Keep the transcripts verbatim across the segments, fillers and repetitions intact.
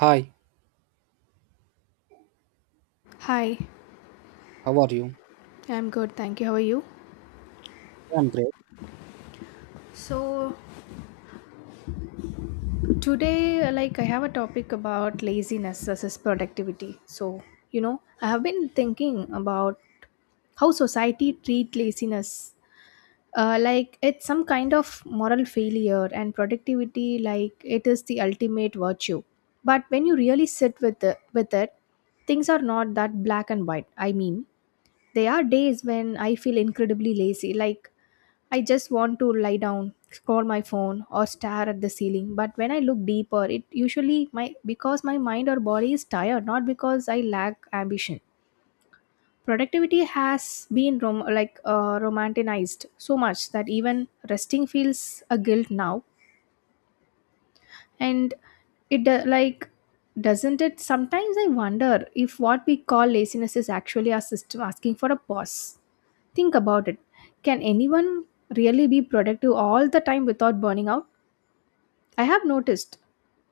Hi, Hi, how are you? I'm good. Thank you. How are you? I'm great. So, Today, like, I have a topic about laziness versus productivity. So, you know, I have been thinking about how society treat laziness. Uh, like, it's some kind of moral failure, and productivity, like, it is the ultimate virtue. But when you really sit with it, with it, things are not that black and white. I mean, there are days when I feel incredibly lazy, like I just want to lie down, scroll my phone, or stare at the ceiling. But when I look deeper, it usually my because my mind or body is tired, not because I lack ambition. Productivity has been rom- like uh, romanticized so much that even resting feels a guilt now, and it do- like doesn't it? Sometimes I wonder if what we call laziness is actually our system asking for a pause. Think about it. Can anyone really be productive all the time without burning out? I have noticed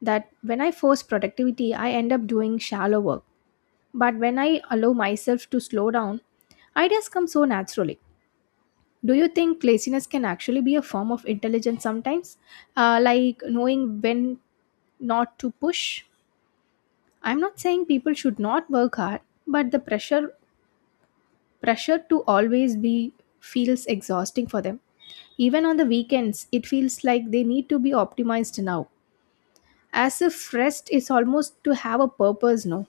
that when I force productivity, I end up doing shallow work. But when I allow myself to slow down, ideas come so naturally. Do you think laziness can actually be a form of intelligence sometimes? Uh, like knowing when not to push? I'm not saying people should not work hard, but the pressure pressure to always be feels exhausting for them. Even on the weekends, it feels like they need to be optimized now. As if rest is almost to have a purpose, no?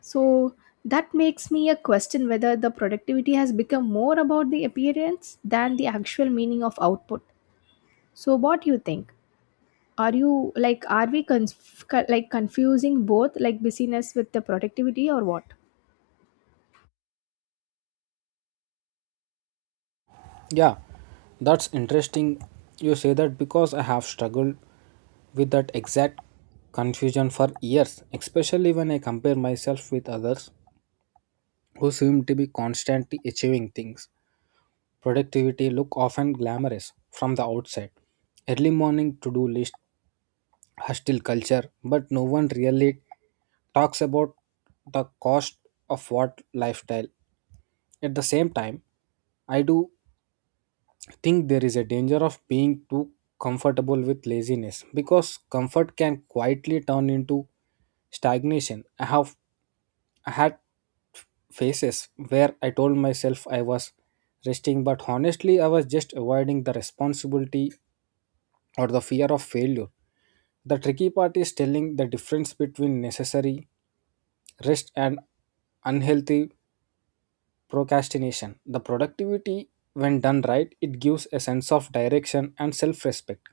So that makes me a question whether the productivity has become more about the appearance than the actual meaning of output. So what do you think? Are you like are we conf- co- like confusing both like busyness with the productivity or what? Yeah, that's interesting. You say that because I have struggled with that exact confusion for years, especially when I compare myself with others who seem to be constantly achieving things. Productivity look often glamorous from the outside. Early morning to-do list, hostile culture, but no one really talks about the cost of what lifestyle. At the same time, I do think there is a danger of being too comfortable with laziness because comfort can quietly turn into stagnation. I have I had phases where I told myself I was resting, but honestly, I was just avoiding the responsibility or the fear of failure. The tricky part is telling the difference between necessary rest and unhealthy procrastination. The productivity, when done right, it gives a sense of direction and self respect,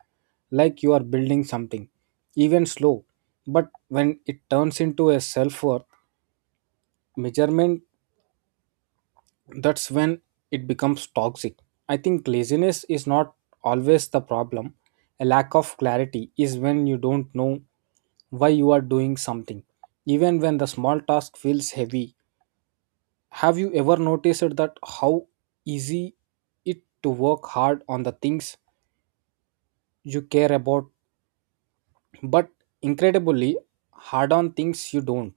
like you are building something, even slow. But when it turns into a self worth measurement, that's when it becomes toxic. I think laziness is not always the problem. A lack of clarity is when you don't know why you are doing something, even when the small task feels heavy. Have you ever noticed that how easy it to work hard on the things you care about, but incredibly hard on things you don't?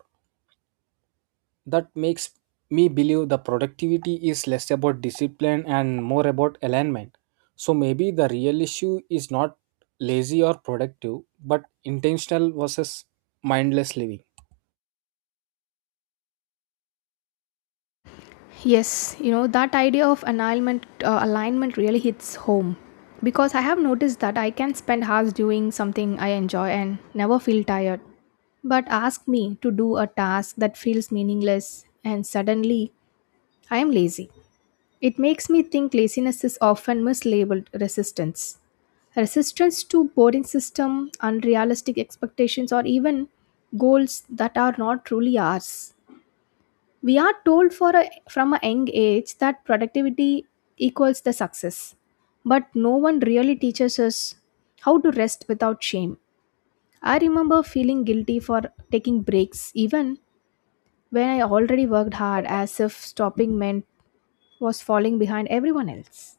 That makes me believe the productivity is less about discipline and more about alignment. So maybe the real issue is not lazy or productive, but intentional versus mindless living. Yes, you know that idea of alignment uh, alignment really hits home because I have noticed that I can spend hours doing something I enjoy and never feel tired. But ask me to do a task that feels meaningless, and suddenly I am lazy. It makes me think laziness is often mislabeled resistance. Resistance to boring system, unrealistic expectations, or even goals that are not truly ours. We are told for a, from a young age that productivity equals the success, but no one really teaches us how to rest without shame. I remember feeling guilty for taking breaks, even when I already worked hard, as if stopping meant was falling behind everyone else.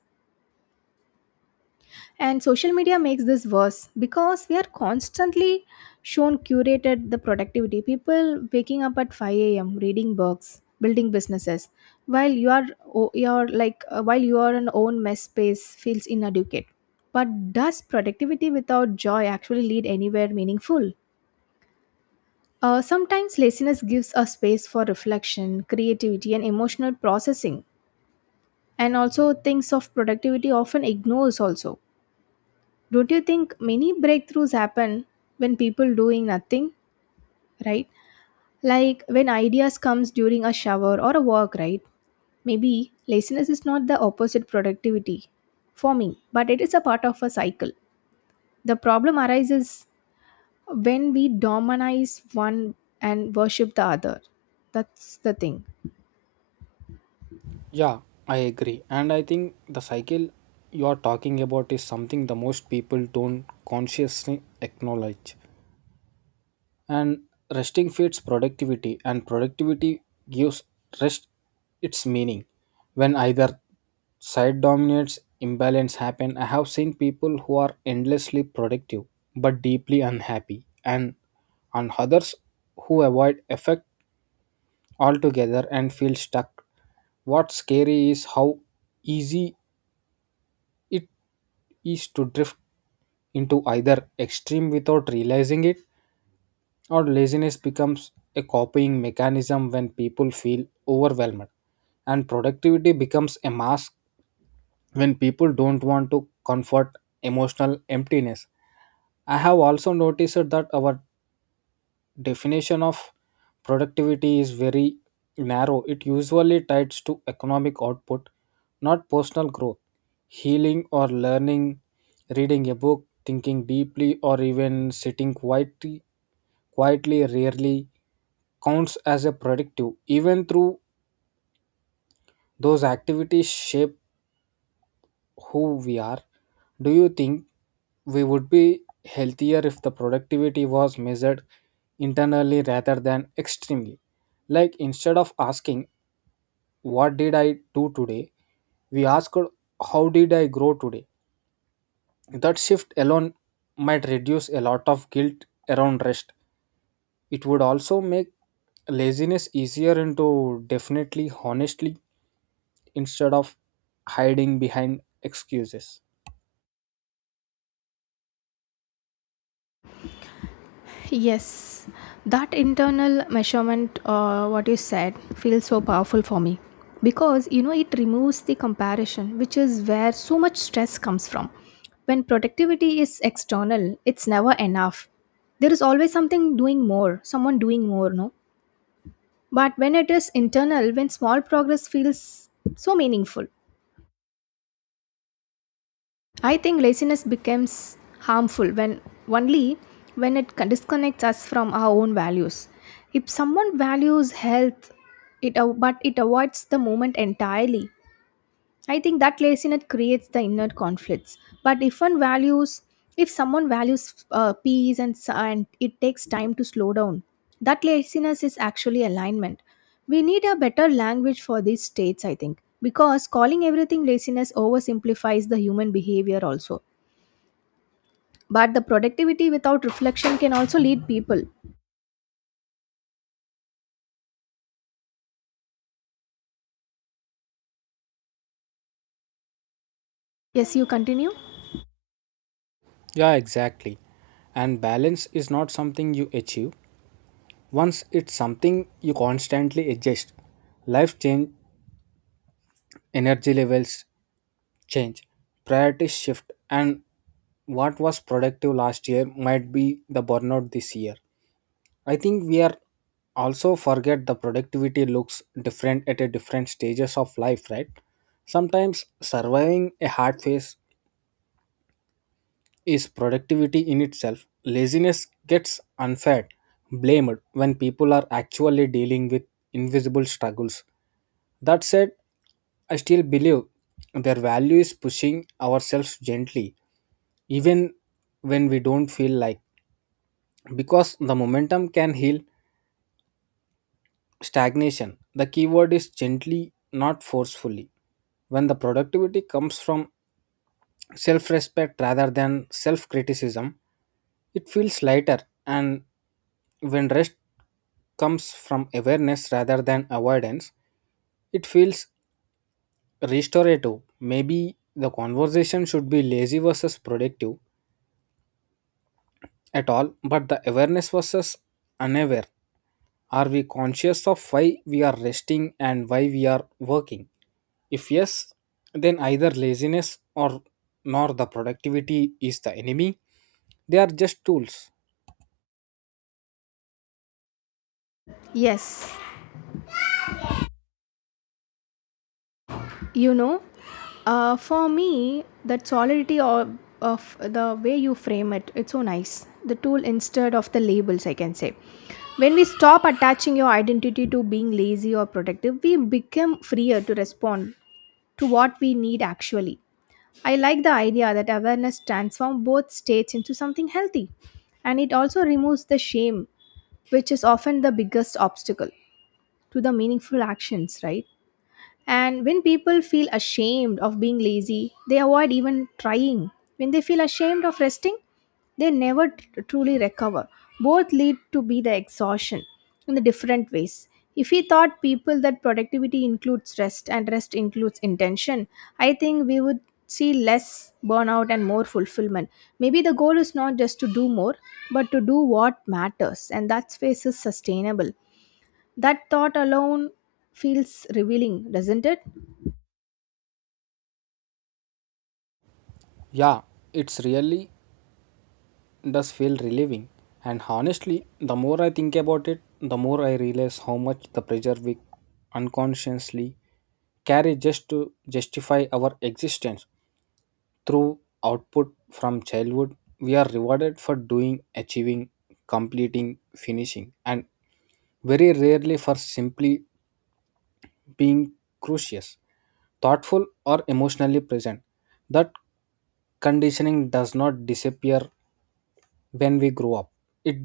And social media makes this worse because we are constantly shown curated the productivity. People waking up at five a m, reading books, building businesses, while you are o- you're like uh, while you are an own mess space feels inadequate. But does productivity without joy actually lead anywhere meaningful? Uh, sometimes laziness gives us space for reflection, creativity, and emotional processing. And also, things of productivity often ignores also. Don't you think many breakthroughs happen when people doing nothing, right? Like when ideas comes during a shower or a walk, right? Maybe laziness is not the opposite productivity for me, but it is a part of a cycle. The problem arises when we dominize one and worship the other. That's the thing. Yeah, I agree, and I think the cycle you are talking about is something the most people don't consciously acknowledge. And resting feeds productivity, and productivity gives rest its meaning. When either side dominates, imbalance happen. I have seen people who are endlessly productive but deeply unhappy, and on others who avoid effect altogether and feel stuck. What's scary is how easy it is to drift into either extreme without realizing it, or laziness becomes a copying mechanism when people feel overwhelmed, and productivity becomes a mask when people don't want to comfort emotional emptiness. I have also noticed that our definition of productivity is very narrow. It usually ties to economic output, not personal growth, healing or learning. Reading a book, thinking deeply, or even sitting quietly quietly rarely counts as a predictive, even through those activities shape who we are. Do you think we would be healthier if the productivity was measured internally rather than extremely? Like instead of asking what did I do today, we ask how did I grow today. That shift alone might reduce a lot of guilt around rest. It would also make laziness easier into definitely honestly, instead of hiding behind excuses. Yes, that internal measurement, uh, what you said, feels so powerful for me because you know it removes the comparison, which is where so much stress comes from. When productivity is external, it's never enough. There is always something doing more, someone doing more, no? But when it is internal, when small progress feels so meaningful, I think laziness becomes harmful when only when it con- disconnects us from our own values. If someone values health, it av- but it avoids the moment entirely. I think that laziness creates the inner conflicts. But if one values, If someone values uh, peace and, s- and it takes time to slow down, that laziness is actually alignment. We need a better language for these states, I think, because calling everything laziness oversimplifies the human behavior also but the productivity without reflection can also lead people. Yes, you continue? Yeah, exactly. And balance is not something you achieve once. It's something you constantly adjust. Life change, energy levels change, priorities shift, and what was productive last year might be the burnout this year. I think we are also forget the productivity looks different at a different stages of life, right? Sometimes surviving a hard phase is productivity in itself. Laziness gets unfair, blamed when people are actually dealing with invisible struggles. That said, I still believe their value is pushing ourselves gently, even when we don't feel like, because the momentum can heal stagnation. The keyword is gently, not forcefully. When the productivity comes from self respect rather than self criticism, it feels lighter, and when rest comes from awareness rather than avoidance, it feels restorative. Maybe the conversation should be lazy versus productive at all, but the awareness versus unaware. Are we conscious of why we are resting and why we are working? If yes, then either laziness or nor the productivity is the enemy. They are just tools. Yes, you know, uh, for me, that solidity of, of the way you frame it, it's so nice. The tool instead of the labels, I can say. When we stop attaching your identity to being lazy or productive, we become freer to respond to what we need actually. I like the idea that awareness transforms both states into something healthy, and it also removes the shame, which is often the biggest obstacle to the meaningful actions, right? And when people feel ashamed of being lazy, they avoid even trying. When they feel ashamed of resting, they never tr- truly recover. Both lead to be the exhaustion in the different ways. If we thought people that productivity includes rest and rest includes intention, I think we would see less burnout and more fulfillment. Maybe the goal is not just to do more, but to do what matters, and that space is sustainable. That thought alone feels revealing, doesn't it? Yeah, it's really does feel relieving. And honestly, the more I think about it, the more I realize how much the pressure we unconsciously carry just to justify our existence through output. From childhood, we are rewarded for doing, achieving, completing, finishing, and very rarely for simply being curious, thoughtful or emotionally present. That conditioning does not disappear when we grow up. It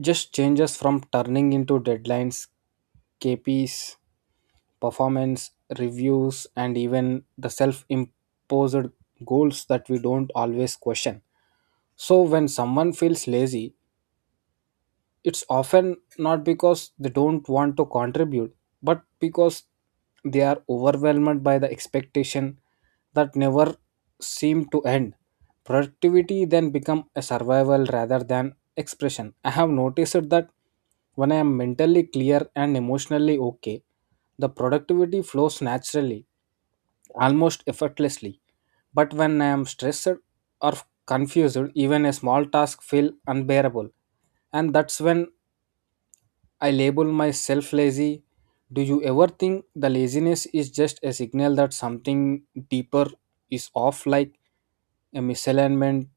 just changes from turning into deadlines, K Ps, performance reviews, and even the self imposed goals that we don't always question. So, when someone feels lazy, it's often not because they don't want to contribute, but because they are overwhelmed by the expectation that never seem to end. Productivity then become a survival rather than expression. I have noticed that when I am mentally clear and emotionally okay, the productivity flows naturally, almost effortlessly. But when I am stressed or confused, even a small task feel unbearable, and that's when I label myself lazy. Do you ever think the laziness is just a signal that something deeper is off, like a misalignment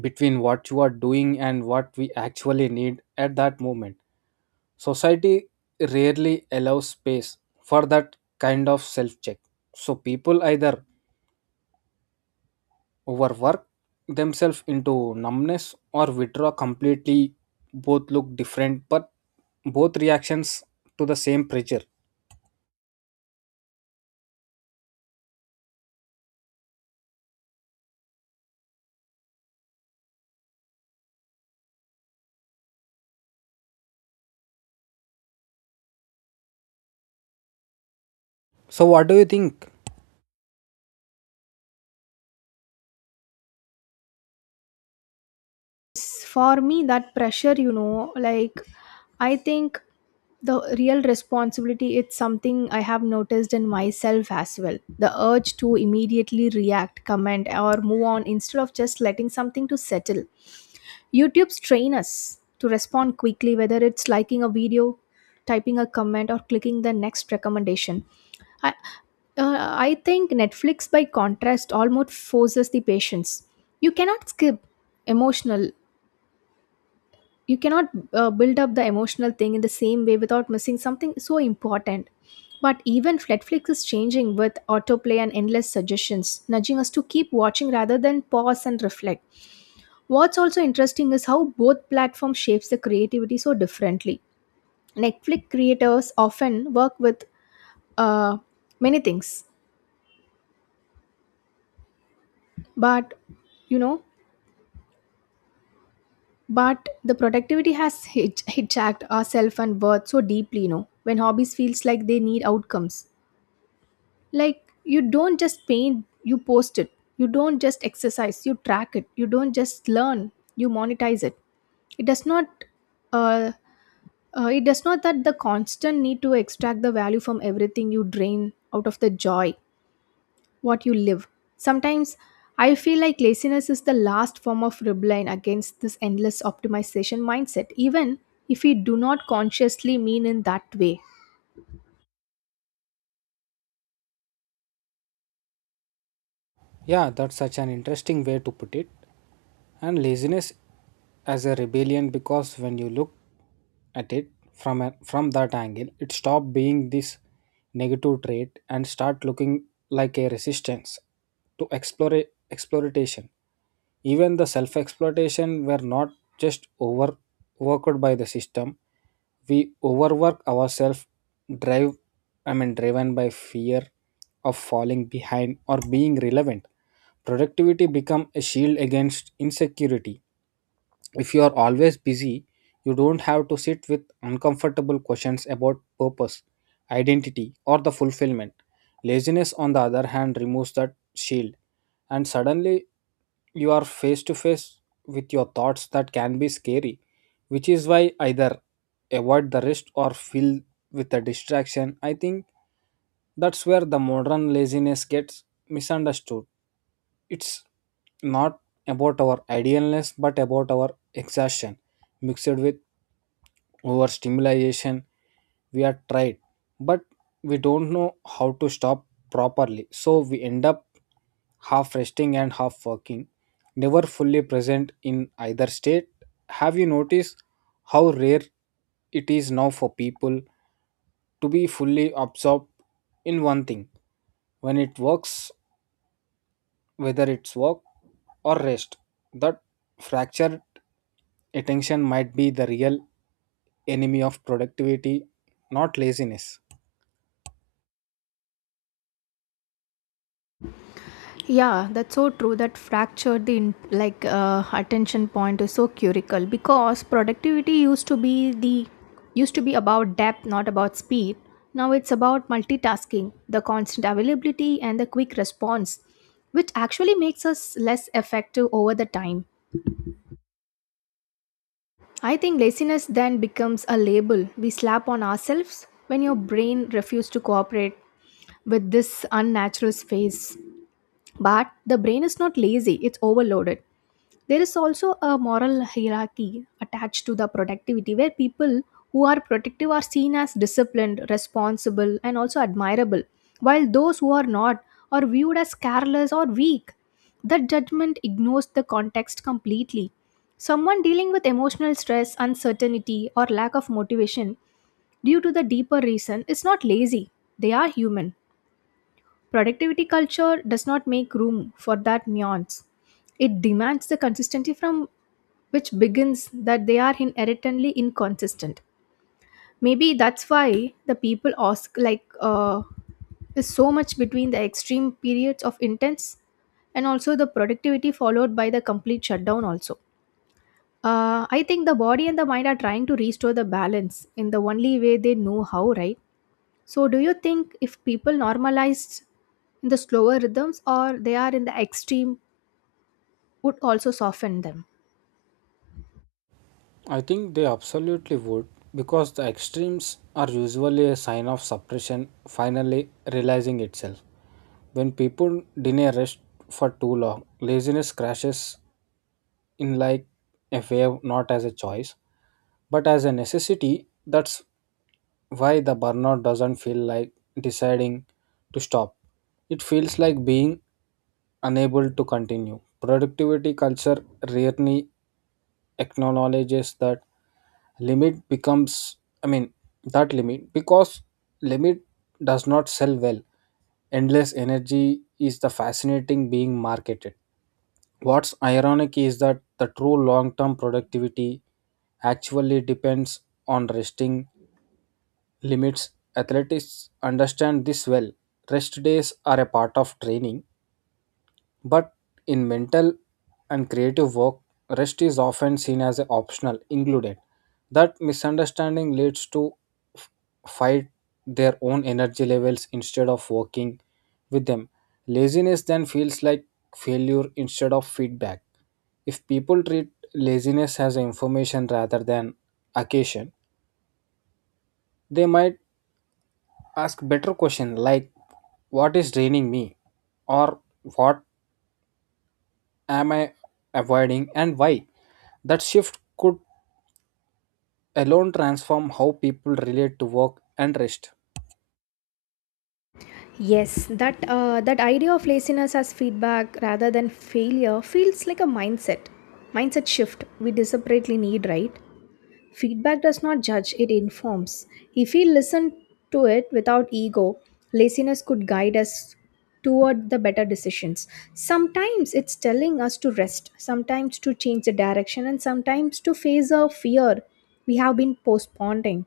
between what you are doing and what we actually need at that moment? Society rarely allows space for that kind of self check. So people either overwork themselves into numbness or withdraw completely. Both look different, but both reactions to the same pressure. So, what do you think? For me that pressure you know like I think the real responsibility it's something I have noticed in myself as well. The urge to immediately react comment or move on instead of just letting something to settle. YouTube's train us to respond quickly whether it's liking a video, typing a comment, or clicking the next recommendation. I, uh, I think Netflix, by contrast, almost forces the patience. You cannot skip emotional you cannot uh, build up the emotional thing in the same way without missing something so important, but even Netflix is changing with autoplay and endless suggestions nudging us to keep watching rather than pause and reflect. What's also interesting is how both platforms shapes the creativity so differently. Netflix creators often work with uh, many things but you know but the productivity has hij- hijacked our self and worth so deeply, you know, when hobbies feels like they need outcomes, like you don't just paint you post it, you don't just exercise you track it, you don't just learn you monetize it. It does not uh, uh, it does not that the constant need to extract the value from everything you drain out of the joy what you live. Sometimes I feel like laziness is the last form of rebellion against this endless optimization mindset even if we do not consciously mean in that way. Yeah, that's such an interesting way to put it. And laziness as a rebellion, because when you look at it from a, from that angle, it stopped being this negative trait and start looking like a resistance to explore exploitation, even the self exploitation. Were not just overworked by the system, we overwork ourselves, drive i mean driven by fear of falling behind or being relevant. Productivity become a shield against insecurity. If you are always busy, you don't have to sit with uncomfortable questions about purpose, identity, or the fulfillment. Laziness, on the other hand, removes that shield, and suddenly you are face to face with your thoughts that can be scary, which is why either avoid the risk or fill with a distraction. I think that's where the modern laziness gets misunderstood. It's not about our idealness, but about our exhaustion mixed with overstimulation. We are tried, but we don't know how to stop properly. So we end up half resting and half working, never fully present in either state. Have you noticed how rare it is now for people to be fully absorbed in one thing? When it works, whether it's work or rest. That fractured attention might be the real enemy of productivity, not laziness. Yeah, that's so true. That fractured the in- like uh, attention point is so critical because productivity used to be the used to be about depth, not about speed. Now it's about multitasking, the constant availability, and the quick response, which actually makes us less effective over the time. I think laziness then becomes a label we slap on ourselves when your brain refuses to cooperate with this unnatural space. But the brain is not lazy, it's overloaded. There is also a moral hierarchy attached to the productivity where people who are productive are seen as disciplined, responsible, and also admirable, while those who are not are viewed as careless or weak. That judgment ignores the context completely. Someone dealing with emotional stress, uncertainty, or lack of motivation due to the deeper reason is not lazy, they are human. Productivity culture does not make room for that nuance. It demands the consistency from which begins that they are inherently inconsistent. Maybe that's why the people ask, like, uh, is so much between the extreme periods of intense and also the productivity followed by the complete shutdown, also. Uh, I think the body and the mind are trying to restore the balance in the only way they know how, right? So, do you think if people normalized in the slower rhythms or they are in the extreme would also soften them? I think they absolutely would, because the extremes are usually a sign of suppression finally realizing itself. When people deny rest for too long, laziness crashes in like a wave, not as a choice, but as a necessity. That's why the burnout doesn't feel like deciding to stop. It feels like being unable to continue. Productivity culture rarely acknowledges that limit becomes, I mean, that limit, because limit does not sell well. Endless energy is the fascinating being marketed. What's ironic is that the true long term productivity actually depends on resting limits. Athletes understand this well. Rest days are a part of training, but in mental and creative work, rest is often seen as an optional ingredient. That misunderstanding leads to f- fight their own energy levels instead of working with them. Laziness then feels like failure instead of feedback. If people treat laziness as information rather than occasion, they might ask better question like what is draining me, or what am I avoiding and why. That shift could alone transform how people relate to work and rest. Yes, that uh, that idea of laziness as feedback rather than failure feels like a mindset mindset shift we desperately need, right? Feedback does not judge, it informs. If we listen to it without ego, laziness could guide us toward the better decisions. Sometimes it's telling us to rest, sometimes to change the direction, and sometimes to face a fear we have been postponing.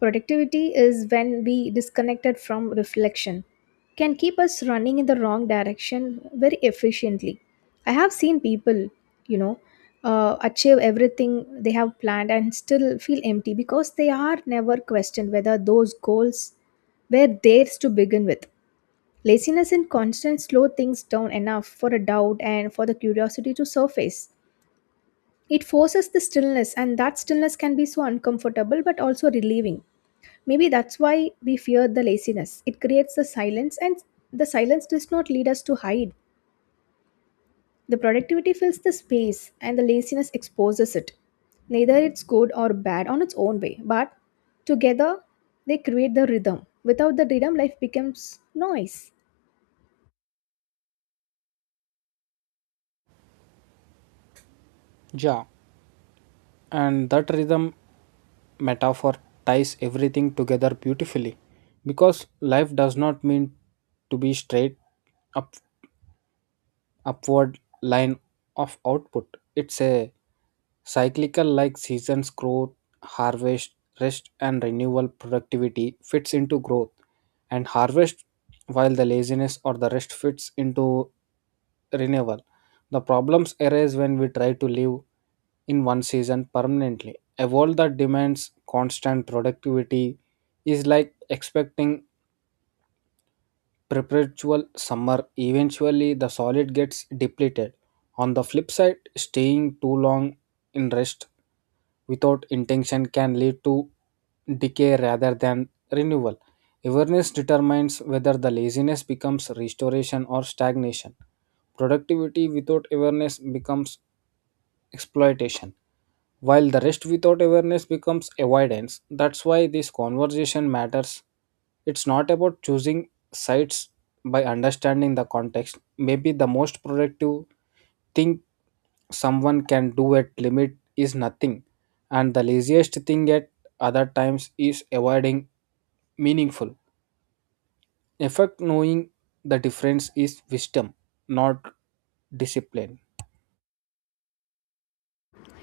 Productivity is when we disconnected from reflection, can keep us running in the wrong direction very efficiently. I have seen people, you know, uh, achieve everything they have planned and still feel empty because they are never questioned whether those goals were theirs to begin with. Laziness and constant slow things down enough for a doubt and for the curiosity to surface. It forces the stillness, and that stillness can be so uncomfortable but also relieving. Maybe that's why we fear the laziness. It creates the silence, and the silence does not lead us to hide. The productivity fills the space, and the laziness exposes it. Neither it's good or bad on its own way, but together they create the rhythm. Without the rhythm, life becomes noise. Yeah, and that rhythm metaphor ties everything together beautifully, because life does not mean to be straight up upward line of output. It's a cyclical, like seasons: growth, harvest, rest and renewal. Productivity fits into growth and harvest, while the laziness or the rest fits into renewal. The problems arise when we try to live in one season permanently. A world that demands constant productivity is like expecting perpetual summer, eventually the solid gets depleted. On the flip side, staying too long in rest without intention can lead to decay rather than renewal. Awareness determines whether the laziness becomes restoration or stagnation. Productivity without awareness becomes exploitation, while the rest without awareness becomes avoidance. That's why this conversation matters. It's not about choosing sides by understanding the context. Maybe the most productive thing someone can do at limit is nothing, and the laziest thing at other times is avoiding meaningful. In fact, knowing the difference is wisdom, not discipline.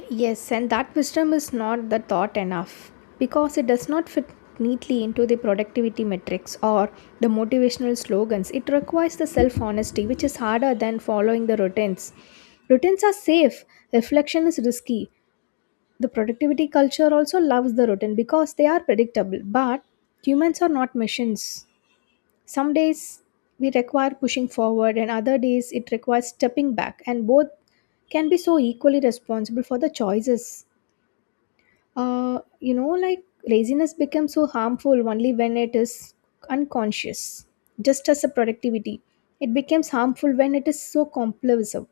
Yes, and that wisdom is not the thought enough because it does not fit neatly into the productivity metrics or the motivational slogans. It requires the self honesty, which is harder than following the routines. Routines are safe, reflection is risky. The productivity culture also loves the routine because they are predictable, but humans are not machines. Some days we require pushing forward, and other days it requires stepping back, and both can be so equally responsible for the choices. Uh, you know, like laziness becomes so harmful only when it is unconscious, just as a productivity. It becomes harmful when it is so compulsive.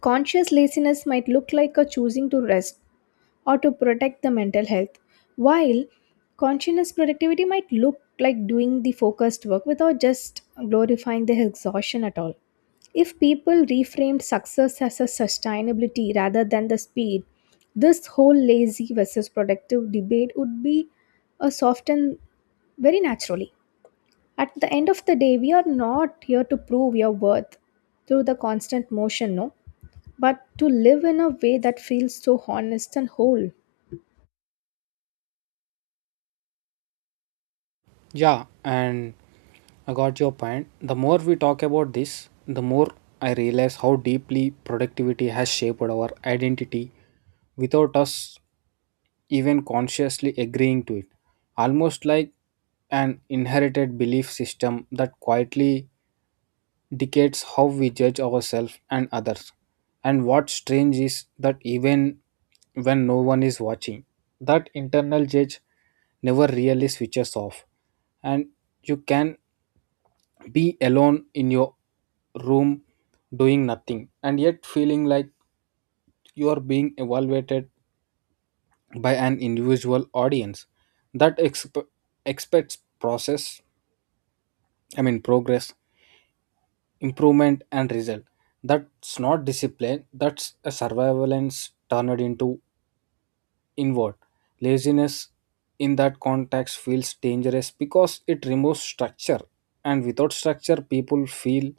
Conscious laziness might look like a choosing to rest, or to protect the mental health. While conscious productivity might look like doing the focused work without just glorifying the exhaustion at all. If people reframed success as a sustainability rather than the speed, this whole lazy versus productive debate would be a softened very naturally. At the end of the day, we are not here to prove your worth through the constant motion, no, but to live in a way that feels so honest and whole. Yeah, and I got your point. The more we talk about this, the more I realize how deeply productivity has shaped our identity without us even consciously agreeing to it. Almost like an inherited belief system that quietly dictates how we judge ourselves and others. And what's strange is that even when no one is watching, that internal judge never really switches off. And you can be alone in your room doing nothing, and yet feeling like you are being evaluated by an individual audience that exp- expects process I mean progress, improvement and result. That's not discipline, that's a surveillance turned into inward. Laziness in that context feels dangerous because it removes structure, and without structure people feel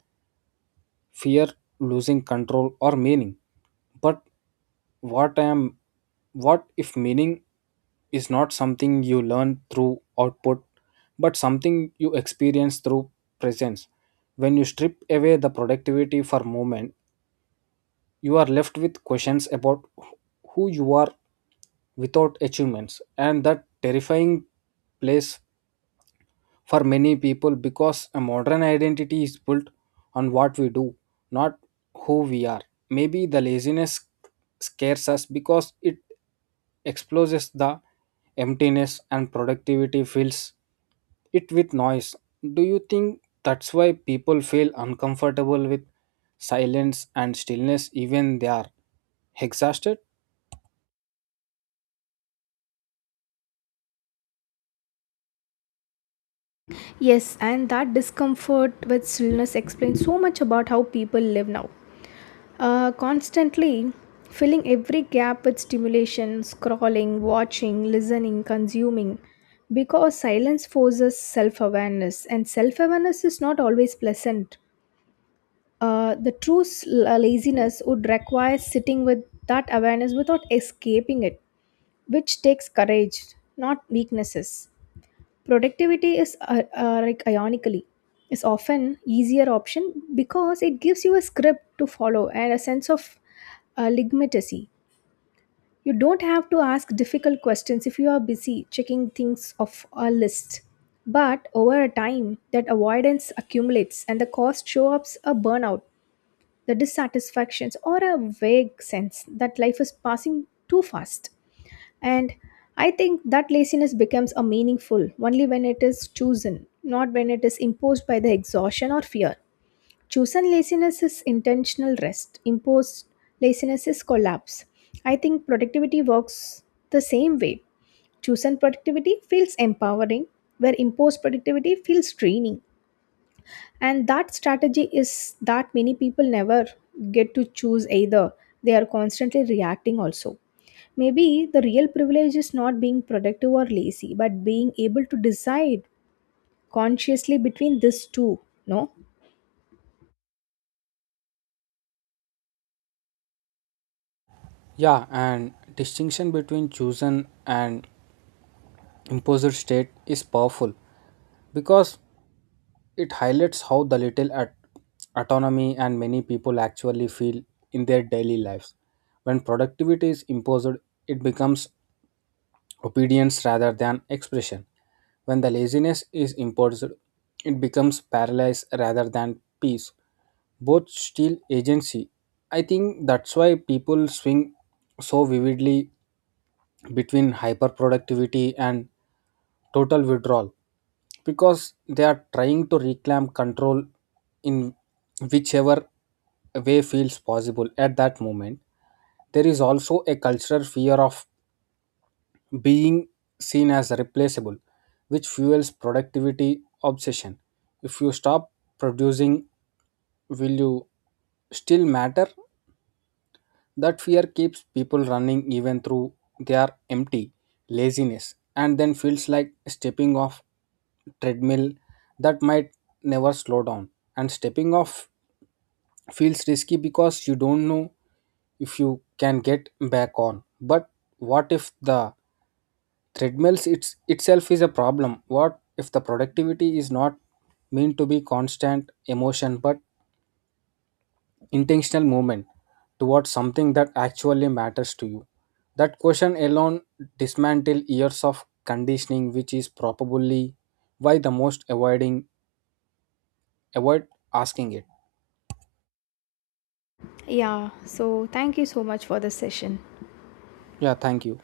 fear losing control or meaning. But what I am what if meaning is not something you learn through output, but something you experience through presence? When you strip away the productivity for moment, you are left with questions about who you are without achievements, and that terrifying place for many people, because a modern identity is built on what we do, not who we are. Maybe the laziness scares us because it exposes the emptiness, and productivity fills it with noise. Do you think that's why people feel uncomfortable with silence and stillness even they are exhausted? Yes, and that discomfort with stillness explains so much about how people live now. Uh, constantly filling every gap with stimulation, scrolling, watching, listening, consuming, because silence forces self awareness, and self awareness is not always pleasant. Uh, the true s- la- laziness would require sitting with that awareness without escaping it, which takes courage, not weaknesses. Productivity is uh, uh, like ironically is often easier option because it gives you a script to follow and a sense of uh, legitimacy. You don't have to ask difficult questions if you are busy checking things off a list, but over a time that avoidance accumulates and the cost show up a burnout, the dissatisfactions or a vague sense that life is passing too fast. And I think that laziness becomes a meaningful only when it is chosen, not when it is imposed by the exhaustion or fear. Chosen laziness is intentional rest, imposed laziness is collapse. I think productivity works the same way. Chosen productivity feels empowering, where imposed productivity feels draining. And that strategy is that many people never get to choose either. They are constantly reacting also. Maybe the real privilege is not being productive or lazy, but being able to decide consciously between these two, no? Yeah, and distinction between chosen and imposed state is powerful, because it highlights how the little at- autonomy and many people actually feel in their daily lives. When productivity is imposed, it becomes obedience rather than expression. When the laziness is imposed, it becomes paralysis rather than peace. Both steal agency. I think that's why people swing so vividly between hyperproductivity and total withdrawal, because they are trying to reclaim control in whichever way feels possible at that moment. There is also a cultural fear of being seen as replaceable, which fuels productivity obsession. If you stop producing, will you still matter? That fear keeps people running even through their empty. Laziness and then feels like stepping off treadmill that might never slow down. And stepping off feels risky because you don't know if you can get back on. But what if the treadmills it's, itself is a problem? What if the productivity is not meant to be constant emotion, but intentional movement towards something that actually matters to you? That question alone dismantle years of conditioning, which is probably why the most avoiding avoid asking it. Yeah, so thank you so much for the session. Yeah, thank you.